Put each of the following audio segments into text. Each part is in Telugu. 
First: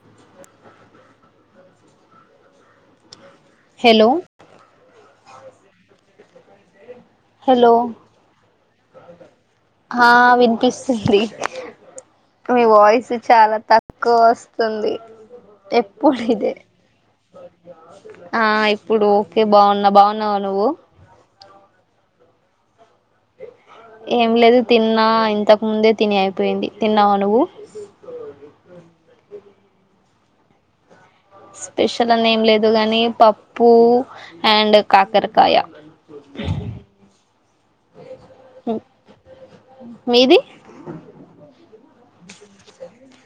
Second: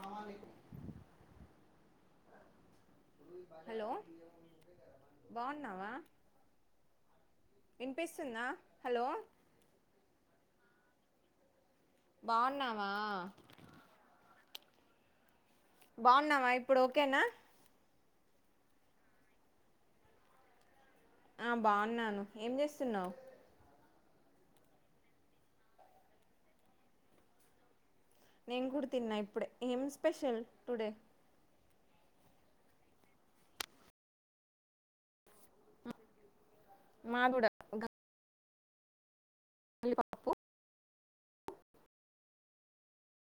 పవళిక్ [unintelligible] హలో బావున్నావా హలో వినిపిస్తుందా హలో ఆ వినిపిస్తుంది మీ బాగున్నావా వాయిస్ చాలా త తక్కువ వస్తుంది ఎప్పుడు బాగున్నావా ఇదే ఇప్పుడు ఓకేనా ఆ ఇప్పుడు ఓకే బాగున్నా బాగున్నావా నువ్వు ఆ బాగున్నాను ఏం చేస్తున్నావు ఏం లేదు తిన్నా ఇంతకు ముందే తిని అయిపోయింది తిన్నావు నువు నేను కూడా తిన్నా ఇప్పుడే ఏం స్పెషల్ టుడే స్పెషల్ అని ఏం లేదు గాని పప్పు అండ్ కాకరకాయ మాది కూడా గంగవల్లి పప్పు మీది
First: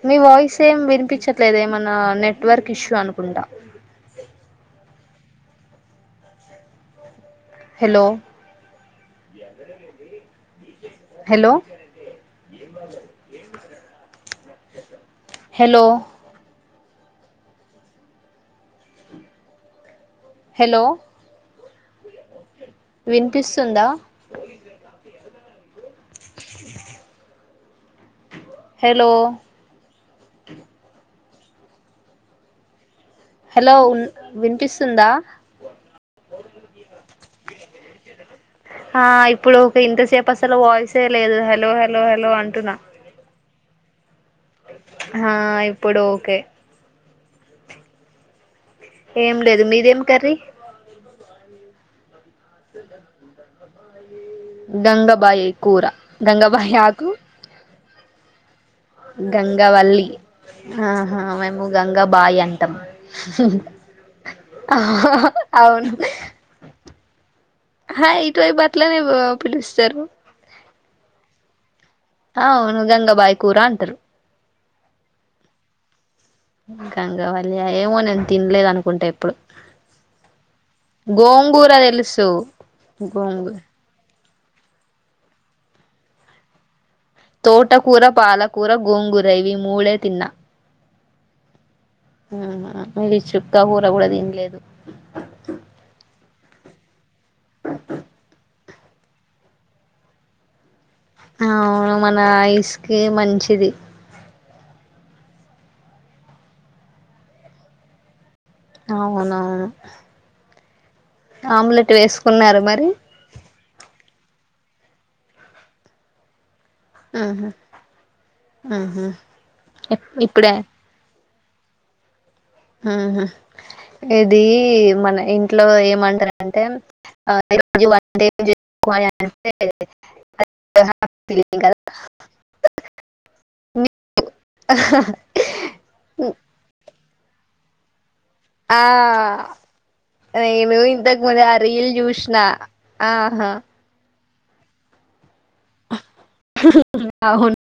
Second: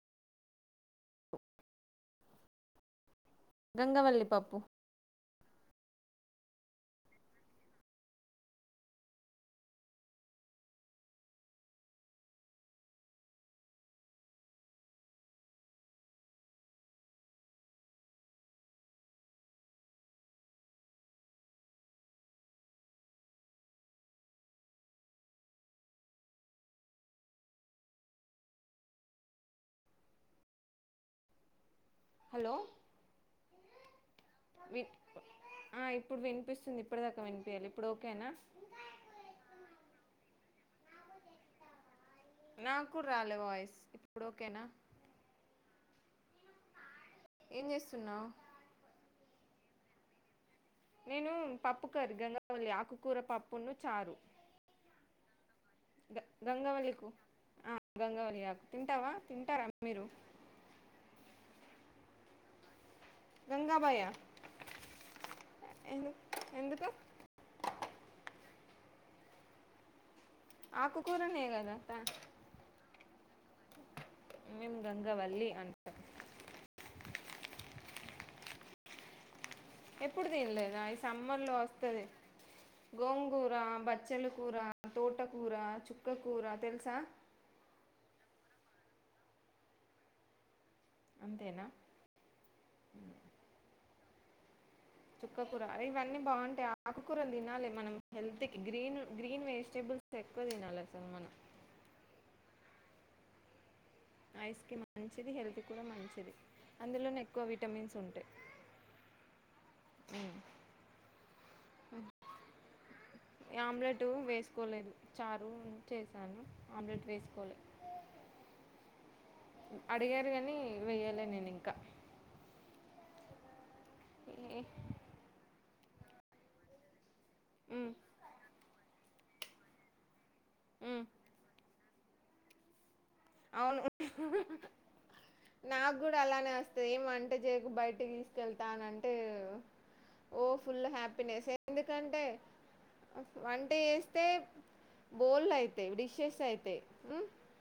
మీ వాయిస్ ఏం వినిపించట్లేదు ఏమన్నా నెట్వర్క్ ఇష్యూ అనుకుంటా గంగవల్లి పప్పు హలో హలో హలో హలో వినిపిస్తుందా హలో హలో హలో ఉన్ వి వినిపిస్తుందా ఆ ఇప్పుడు వినిపిస్తుంది ఇప్పటిదాకా వినిపియలే ఇప్పుడు ఓకేనా ఆ ఇప్పుడు ఒకే ఇంతసేపు అసలు వాయిసే లేదు హలో హలో హలో అంటు నాకు రాలే వాయిస్ ఇప్పుడు ఓకేనా హా ఇప్పుడు ఓకే ఏం చేస్తున్నావు ఏం లేదు మీదేం కర్రీ నేను పప్పు కర్రీ గంగావలి ఆకుకూర పప్పును చారు గంగబాయి కూర గంగబాయి ఆకు గంగవలీ ఆకు తింటావా తింటారా మీరు గంగవల్లి ఆహా మేము గంగా బాయి అంటాం గంగాబాయ అవును ఎందు ఎందుకు హ ఇటువైపుట్లనే పిలుస్తారు ఆకుకూరనే గదా ఆ అవును గంగబాయి కూర అంటారు మేము గంగవల్లి అంట గంగావళ్ళి ఏమో నేను తినలేదు అనుకుంట ఎప్పుడు ఎప్పుడు తినలేదు ఇ సమ్మర్ లో గోంగూర వస్తుంది తెలుసు గోంగూర బ చ్చలు కూర, తోటకూర, చుక్కకూర తెలుసా తోటకూర పాలకూర గోంగుర ఇవి మూడే తిన్నా అంతేనా ఊ ఆమవి చుక్క కూర కూడా తిన్లేదు చుక్కకూర ఇవన్నీ బాగుంటాయి ఆకుకూరలు తినాలి మనం హెల్త్ కి గ్రీన్ గ్రీన్ వెజిటేబుల్స్ ఎక్కువ తినాలి అసల్ మనం అవును మన ఐస్ కి మంచిది ఐస్ కీ మంచిది హెల్త్ కూడా మంచిది అందులోనే ఎక్కువ విటమిన్స్ ఉంటాయి అవునవును ఆమ్లెట్ వేసుకున్నార మరి ఆమ్లెట్ వేసుకోలేదు చారు చేసాను ఆమ్లెట్ ఆహా వేసుకోలె ఆహా అడిగారు ఇప్పుడే కానీ వేయలె నేను ఇంకా ఉహు ఇది మన ఇంట్లో ఏమంటారంటే ఈ రోజు మ్మ్ వంట ఏం జెస్కోలే అంటే మ్మ్ [unintelligible] అవును నాకు కూడా అలానే వస్తది ఏం వంట చేకు బయటకి తీస్ ఆ వెళ్తానంటే ఒ ఓ నేను ఫుల్ ఇంతకు ముందు హ్యాపీనెస్ ఆ రీల్ ఎందుకంటే చూసిన ఆహా వంట చేేస్తే బోల్ అయితయ్ డిషెస్ అయితయ్ ఉ అవును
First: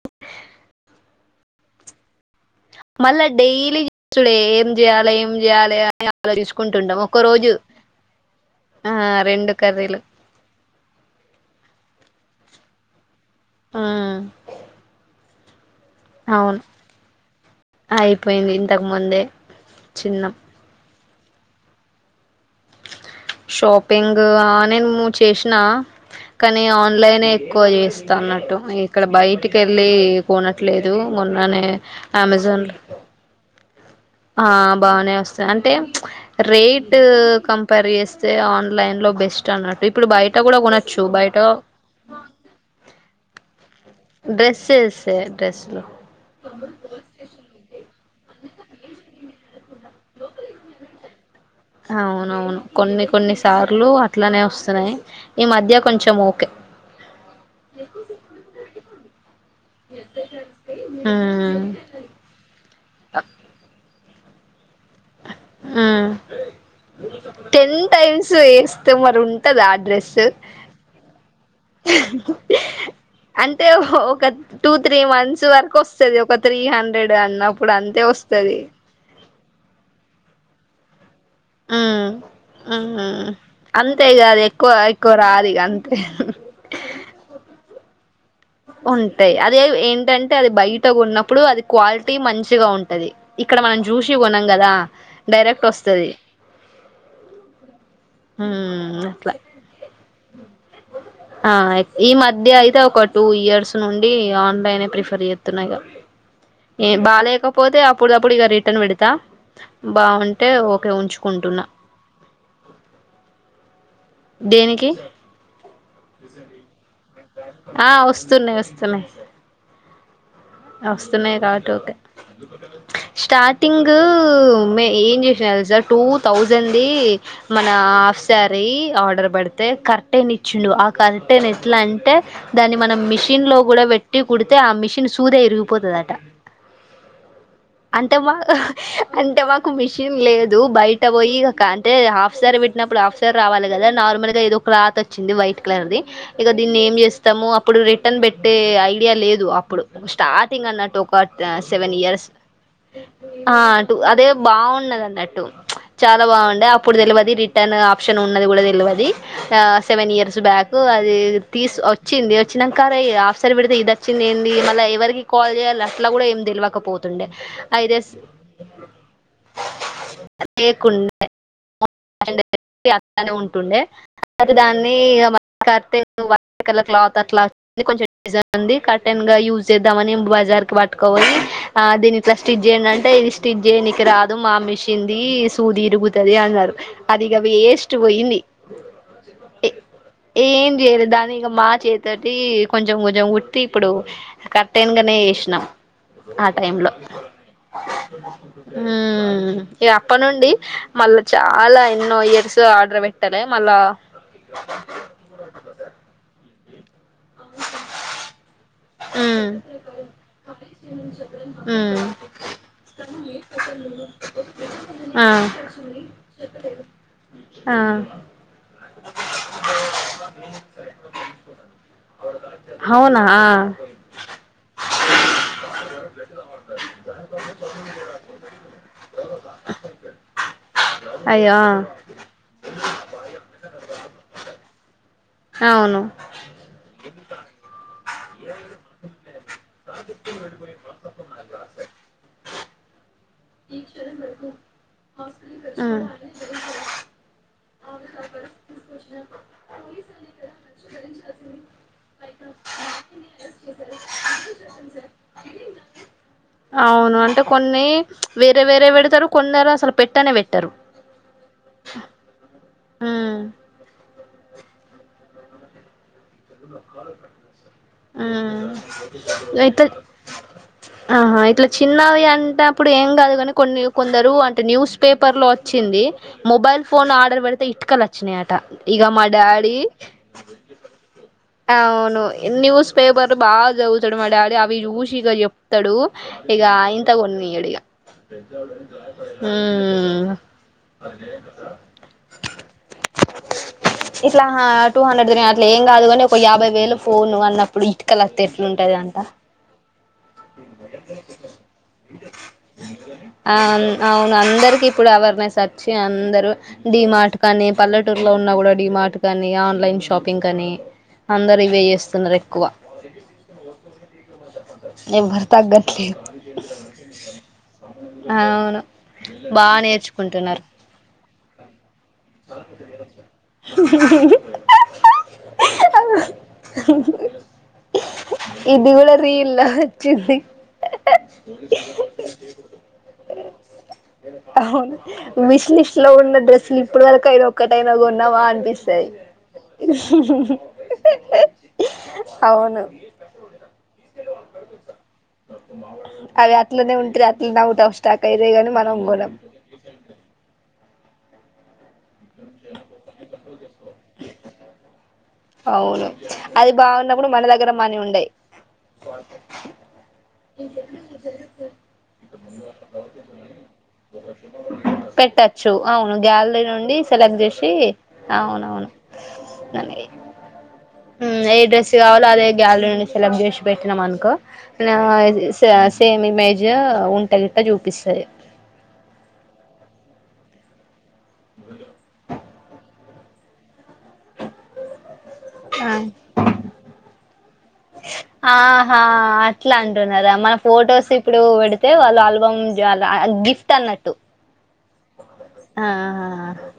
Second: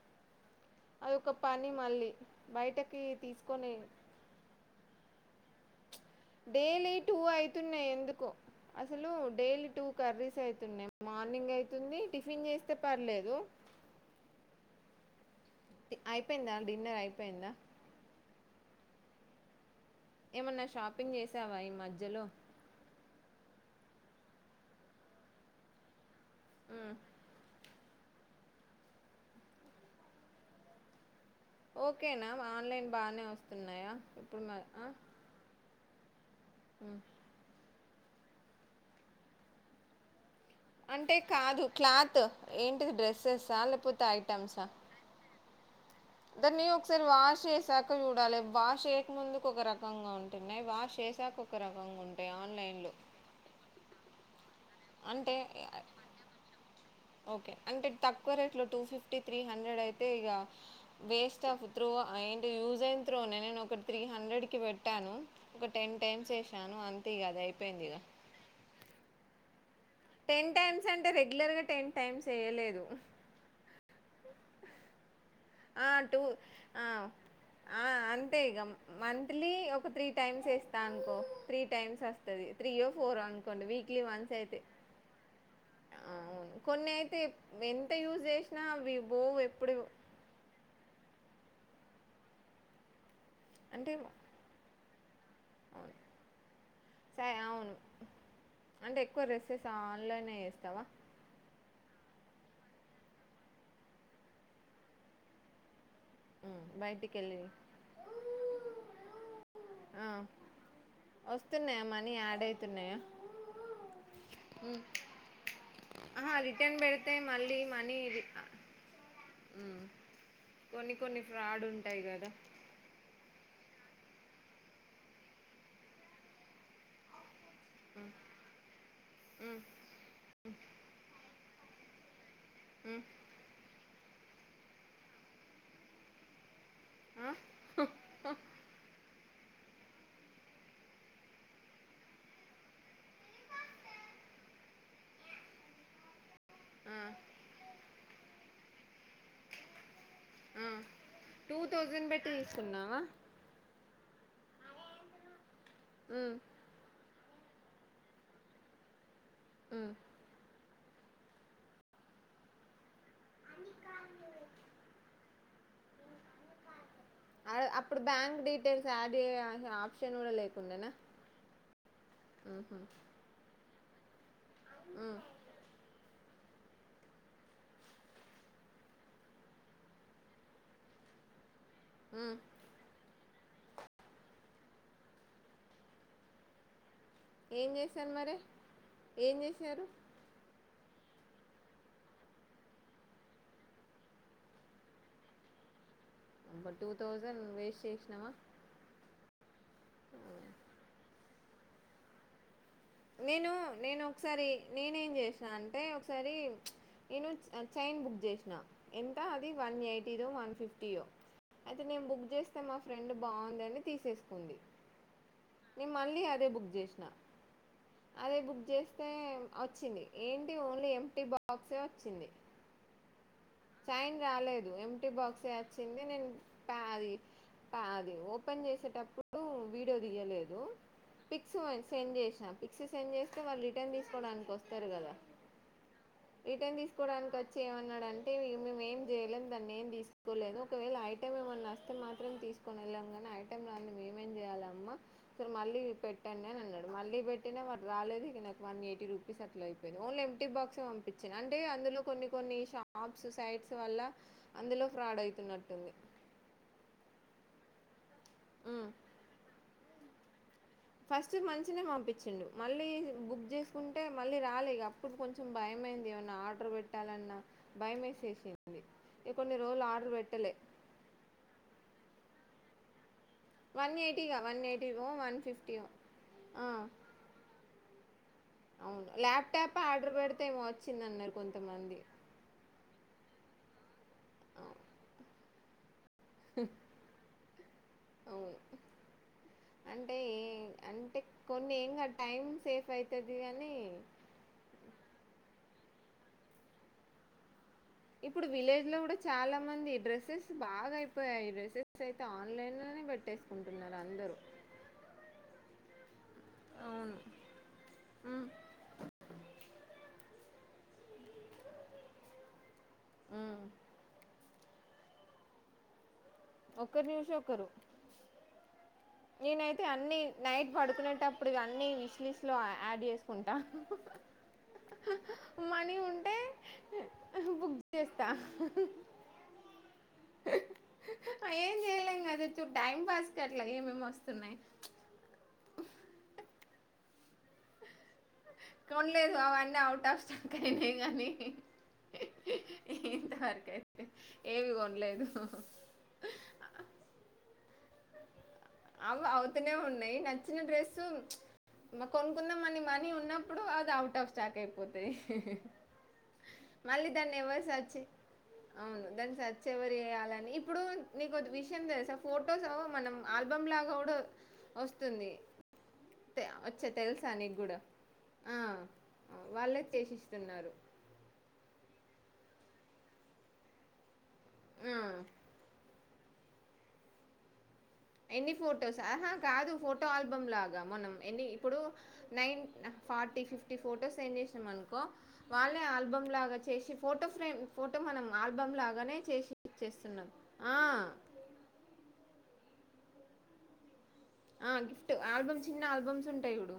అదొక పని మళ్ళీ బయటకి తీసుకొని టుడే ఏం చేయాలి ఏం చేయాలి అని డైలీ ఆలోచించకుంటుంటాం టూ ఒక్కరోజు అయితున్నాయి ఎందుకో అసలు డైలీ టూ కర్రీస్ అవుతున్నాయి మార్నింగ్ అవుతుంది టిఫిన్ చేస్తే పర్లేదు ఆ అయిపోయిందా అవును డిన్నర్ అయిపోయిందా అయిపోయింది ఇంతకు ముందే చిన్న ఏమన్నా షాపింగ్ చేసావా ఈ మధ్యలో షాపింగ్ ఆ నేను ము చేసినా కానీ ఆన్లైన్ ఎక్కువ చేస్ అన్నట్టు ఇక్కడ బయటికెళ్ళి కొనట్లేదు మొన్ననే అమెజాన్ లో తున్నాయా ఆ బానే వస్తది అంటే ప్చ్ రేట్ కం పర్ చేస్తే ఆన్లైన్ లో బెస్ట్ అన్నట్టు ఇప్పుడు బయట కూడా కొనొచ్చు అంటే బయట కాదు క్లాత్ ఏంటిది డ్రెస్సెస్సా లేకపోతే డ్రెస్సేసె డ్రెస్లు దనివ్వు ఒకసారి వాష్ చేసాక చూడాలి వాష్ చేయక ముందుకు ఒక రకంగా ఉంటున్నాయి వాష్ చేసాక ఒక రకంగా ఉంటాయి అవునవును ఆన్లైన్లో కొన్ని కొన్ని సార్లు అట్లానే వస్తున్నాయి అంటే ఈ మధ్య కొంచెం ఓకే ఓకే అంటే తక్కువ రేట్లో టూ ఫిఫ్టీ త్రీ హండ్రెడ్ అయితే ఇక వేస్ట్ ఉమ్ ఆఫ్ త్రో ఏంటి యూజ్ అయిన త్రోనే నేను ఒకటి త్రీ హండ్రెడ్ కి పెట్టాను ఒక టెన్ ఉమ్ టైమ్స్ వేసాను అంతే ఇక అది టెన్ అయిపోయింది ఇక టైమ్స్ వేస్తే మరి ఉంటది ఆ డ్రెస్ టెన్ టైమ్స్ అంటే రెగ్యులర్గా టెన్ టైమ్స్ వేయలేదు అంటే ఒక టూ త్రీ మంత్స్ సు వరకు ఆ! వస్తుది టూ ఒక త్రీ ఆ! హండ్రెడ్ అన్నప్పుడు ఆ! అంతే వస్తాది ఇగ మంత్లీ ఒక త్రీ టైమ్స్ వేస్తా అనుకో త్రీ టైమ్స్ ఉమ్ అయితది త్రీయో ఫోరో ఉమ్ అనుకోండి వీక్లీ అంతే ఇగ వన్స్ అది అయితే ఎక్కువ ఎక్కువ రాదు ఇగ అంతే అవును కొన్ని అయితే ఎంత యూస్ చేసిన ఉంటాయి అది ఏంటంటే అది బయ్ ట ఉన్నప్పుడు అది క్వాలిటీ మంచిగా ఉంటది ఇక్కడ మనం అంటే చూసి కొన్నాం కదా డైరెక్ట్ వస్తది సరే అవును అంటే హ్మ్ ఎక్కువ అట్లా డ్రెస్సెస్ ఆన్లైన్లో చేస్తావా ఆ ఈమధ్య అయితే ఒక టూ ఇయర్స్ నుండి ఆన్లైనే ప్రిఫర్ చేస్తున్న ఇగ ఏ బయటికెళ్ళి బాలేకపోతే అ అప్పుడప్పుడు రిటర్న్ పెడతా ఆ బాగుంటే ఓకే ఉంచుకుంటున్న వస్తున్నాయా మనీ యాడ్ అవుతున్నాయా దేనికి ఆ రిటన్ పెడితే మళ్లీ ఆ మనీ వస్తున్నాయి వస్తున్నాయి ఉ కొన్ని కొన్ని వస్తున్నాయి ఫ్రాడ్ కాబట్టి ఓకే ఉంటాయి కదా స్టార్టింగ్ మే ఏం చేసినాడో తెలుసా టు తౌసండ్ ది మన హాఫ్ సారీ ఆర్డర్ పెడితే కరె టెన్ ఇచ్చిండు ఆ కరెట్న్ ఎట్లా అంటే దాని మనం మి మిషన్లో కూడా పెట్టి కుడితే ఆ మిషిన్ సూదే విరిగిపోతుందట ఆ అంటే మా అంటే మాకు మిషన్ లేదు బయట పోయి ఒక అంటే హాఫ్ సారీ పెట్టి పెట్టినప్పుడు హాఫ్ సారీ రావాలి కదా నార్మల్ గా ఏదో క్లాత్ వచ్చింది వైట్ కలర్ ది ఇక దీన్ని ఏం చేస్తాము అప్పుడు రిటర్న్ పెట్టే ఐడియా లేదు అప్పుడు స్టార్టింగ్ అన్నట్టు ఒక టూ సెవెన్ థౌజండ్ ఇయర్స్ పెట్టి తీసుకున్నావా అటు అదే బాగున్నది అన్నట్టు చాలా ఉమ్, బాగుండే అ అప్పుడు తెలువది రిటర్న్ ఆప్షన్ ఉన్నది కూడా తెలవది ఉమ్. సెవెన్ ఇయర్స్ బ్యాక్ కు అది తీసి వచ్చింది వచ్చినంక ఆరే ఆఫ్ సారీ పెడితే ఇది వచ్చింది ఏంది అలా ఎవరికి కాల్ చేయాలి అట్లా కూడా ఏం తెలవక పోతుండే ఆ- అప్పుడు బ్యాంక్ డీటెయిల్స్ యాడ్ చేయ ఆప్షన్ కూడా యి లేకుండానా లేకుండే అ ఉమ్, అట్లనే ఉంటుండే మరి దాన్ని ఇ కతే వ కల క్లాత్ అట్లా [inaudible] కొంచెం గలీజ్గా ఉంది కటెన్ గా యూస్ చేద్దామని బజార్ కి పట్టుకపోయి ఆ దీన్ని ఉమ్. [inaudible] ఏందంటే ఇది స్టిచ్ చేయనికి రాదు మా మిషిన్ ది సూది ఇరుగుతాది అన్నారు అదిగా ఏం వేస్ట్ చేశారు మరి పోయింది ఏం ఏ చేశారు ఏం చేయలేదు దాని ఇక మా చేత్తోటి కొంచెం కొంచెం కుట్టి ఇప్పుడు కర్టెన్ గాని వేసినామ్ ఆ అబ్బ టూ టైంలో థౌజండ్ వేస్ట్ చేసినావా ఉ ఇగ అప్పటినుండి మల్ల చాలా ఎన్నో ఇయర్స్ ఆ నేను నేను ఒకసారి నేనేం చేసినాను అంటే ఒకసారి మీచ్ నేను చైన్ బుక్ చేసినా ఎంత ఉమ్ అది వన్ యైతి నో వన్ ఫిఫ్టీ నో అయితే ఉమ్ నేను బుక్ చేస్తే మా ఫ్రెండు బాగుందని తీసేస్కోంది ఆ చేసిన ఆ అదే బుక్ చేస్తే వచ్చింది ఏంటి ఓన్లీ ఎంప్టీ బాక్స్ వచ్చింది అవునా చైనా రాలేదు ఎంప్టీ బాక్సే వచ్చింది నేను క అది కా అది ఓపెన్ జేసేటప్పుడు వీడియో దియ్యలేదు అయ్యో ఆ పిక్సు సెండ్ జేసిన పిక్స్ సెండ్ చేస్తే వాళ్ళు రిటర్న్ తీస్కోడానికి వస్తారు గదా! హవును రిటర్న్ తీస్కోడానికి వచ్చి ఏమన్నాడండ్ టే మేం మేమ్ ఏం చేయలేం దాన్ని ఏం తీసుకోలేదు ఒకవేళ ఐటమ్ ఏమన్నా అస్తే మాత్రం తీస్ కొనేళ్లమ్ గాని ఐటమ్ రాంది మేమేం చేయాలమ్మా ఒకసారి మళ్ళీ ఉమ్ పెట్టండి అని అన్నాడు మళ్ళీ పెట్టినా వాడు రాలేదు ఇక నాకు వన్ ఎయిటీ రూప్ [unintelligible] అయిపోయింది ఓన్లీ ఎంప్టీ బాక్స్ పంపించిన అంటే అందులో కొన్ని కొన్ని ష ఆప్స్ సైట్స్ వల్ల అందులో ఫ్రాడ్ అయితున్నట్టుంది అవును అంటే కొన్ని ప్చ్ వేరే ఉమ్. వేరే వెడ్తరు కొందరసలు పెట్టనే వెట్టారు ఫస్ట్ ద్ మంచినే పంపించిండు మళ్ళీ ఉమ్ బుక్ చేసుకుంటే మళ్ళీ రాలే ఇగ ఇప్పుడు కొంచెం భయమైంది ఏమన్నా ఆడ్ ఆర్డర్ వెట్టాలన్న ఉమ్ భయమేసేశిసింది ఇగ్ కొన్ని రోజులు ఆర్డర్ వెట్టలే ఆహాఁ ఇట్ల చిన్నవి అంటప్పుడు ఏం కాదు గాని కొన్నియూ వన్ కొందరు ఎయిటీగా వన్ అంటే న్యూస్ ఎయిటీవో వన్ పేపర్లో ఫిఫ్టీయో వొచ్చింది ఆ మొబైల్ ఫోన్ ఆర్డర్ వెడ్తే ఇటికల్ అచ్ చ్చినయాట అవును ల్యాప్టాప్ ఆర్డర్ పెడితే ఏమో వచ్చిందన్నారు కొద్ అవును న్యూస్ పేపర్ బాగ్ జవుతడు మా డాడీ అ అవి చూషి ఇగ జేప్ ప్తాడు ఇగ అయింత కొన్నియాడు ఇగ అవును అంటే ఏ అంటే కొన్ని ఏంగాదు టైం సేఫ్ అయితాది అని ఇట్లా టూ హండ్రెడ్ తోని అట్ల ఏంగాదు కాని ఒక యాభై వేల ఫోను అన్నప్పుడు ఇ ఇప్పుడు విలేజ్ లో కూడా చాలా మంది డ్రస్సెస్ బాగా అయిపోయాయి డ్రెస్సెస్ అయితే ఆన్లైన్ లానే బెట్టేస్ అవున్ అవును అందరికి ఇప్పుడు అవేర్నెస్ అచ్చి అందరూ డి అవును మార్ట్ కాని పల్లెటూరులో మ్ ఉన్నా గూడ డిమార్ట్ కానీ ఆన్లైన్ షాపింగ్ కానీ అందరు ఇవే చేస్తున్నరు ఎక్కువ హ్మ్ఁ ఎవ్వర్ తగ్గట్లేద్ ఒకరిని చూశి ఒకరు అవును బాగా నేనైతే అన్ని నేర్చుకుంటున్నారు నైట్ పడుకునేటప్పుడు ఇవి అన్ని విష్ లిష్ ట్లో యాడ్ జేస్కుంట మనీ ఉంటే బుగ్ జేస్తా ఇది కూడా రీల్లో వచ్చింది ఏం చేయలేం కదా చూడ్ టైమ్ పాస్ కట్ల ఏం అవును మిష్లిస్ట్ లో ఉన్న డ్రెస్సులు ఇప్పుడ్ వరకు అయిన ఒక్కటైనా కొన్నావా అనిపిస్తు కొన్లేదు అవన్నీ అవుట్ ఆఫ్ స్టాక్ అయినాయి గాని అవును ఇంతవరకు అయితే ఏవి కొన్లేదు అవి అట్లనే ఉంటది అట్లనే ఔట్ ఆఫ్ స్టాక్ అయితై గాని మనం గోనం కొన్నే ఉన్నయి నచ్చిన డ్రెస్సు ప్చ్ మ కొన్కుందమని మనీ ఉన్నప్పుడు అది ఔట్ ఆఫ్ స్టాక్ అయిపోతది అవును అది మళ్లీ బాగున్నప్పుడు దాన్ని మన ఎవరు దగ్గర మనీ సర్చి ఉండయి అవును దాన్ని సర్చ్ ఎవరు చేయాలని ఇప్పుడూ నీకోటి విషయం తెల్సా ఫోట్ ఫోటోస్ మనం ఆల్బమ్ లాగా కూడ ఒస్తుంది పెట్టచ్చు అవును తే గ్యాలరీ వచ్చే నుండి తెల్సా సెలెక్ట్ చేసి నీగ్గూడ ఆఁ అవునవును వాళ్ళే చేశిస్తున్నారు హ్మ్ఁ ఏ డ్రెస్ కావాలో అదే గ్యాలరీ నుండి సెలక్ట్ జేసీ పెట్టినం అనుకో నా ఆ త్యా సేమ్ ఇమేజు ఉంటే గిట్ట జూపిస్తది ఎన్ని ఫొటోస్ హఁ కాదు ఫోటో ఆల్బమ్ లాగా మనం ఎన్ని ఇప్పుడు nine forty fifty photos send చేసినాం అనుకో వాళ్ళే ఆ ఆల్బం లాగా చేసి ఫోటో ఫ్రేమ్ ఫోటో మనం ఆల్బమ్ ఆహా లాగానే చేసి అట్లా చేస్తున్నాం అంటున్నారా మన ఫొటోస్ ఇప్పుడు పెడితే వాళ్ళు అల్బమ్ గిఫ్ట్ అన్నట్టు ఆ గిఫ్ట్ ఆల్బమ్ చిన్న ఆ ఆల్బమ్స్ ఉంటాయి చూడు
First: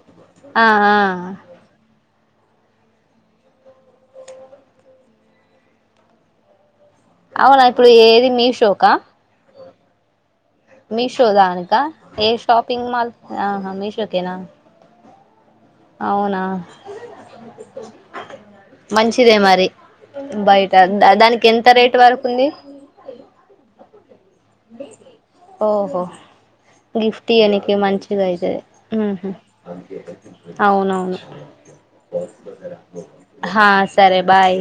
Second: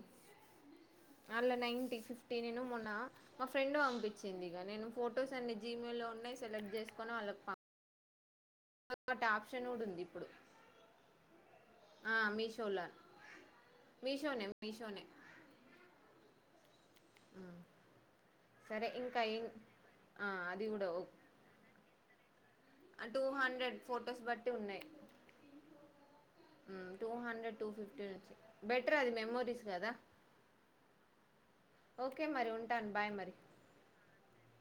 ఆ ఆ ఆళ్ళ నైన్టీ ఫిఫ్ నేను మొన్న మా ఫ్రెండ్ పంపించింది ఇక నేను ఫొటోస్ అన్ని జీమెయి లో ఉన్నాయి సెలెక్ట్ చేస్ అవునా ఇప్పుడు ఏది మీషో ఒకటి ఆప్షన్ కూడా ఉంది ఇప్పుడు మీషో దానికా ఆ ఏ మీషోలా షాపింగ్ మాల్ ఆహా మీషోకేనా మీషోనే మీషోనే అవునా ఉ మంచిదే మరి ఆ అది బయట దానికి ఎంత రేటు వరకు ఉంది ఆ టూ హండ్రెడ్ ఫొటోస్ బట్టి ఉన్నాయి ఓహో టూ గిఫ్ట్ హండ్రెడ్ టూ ఇయనికి ఫిఫ్టీ మంచిది నుంచి ఐతే బెటర్ అది ఉహు మెమోరీస్ కదా అవునవును ఓకే మరి ఉంటాను బాయ్ మరి హా సరే బాయ్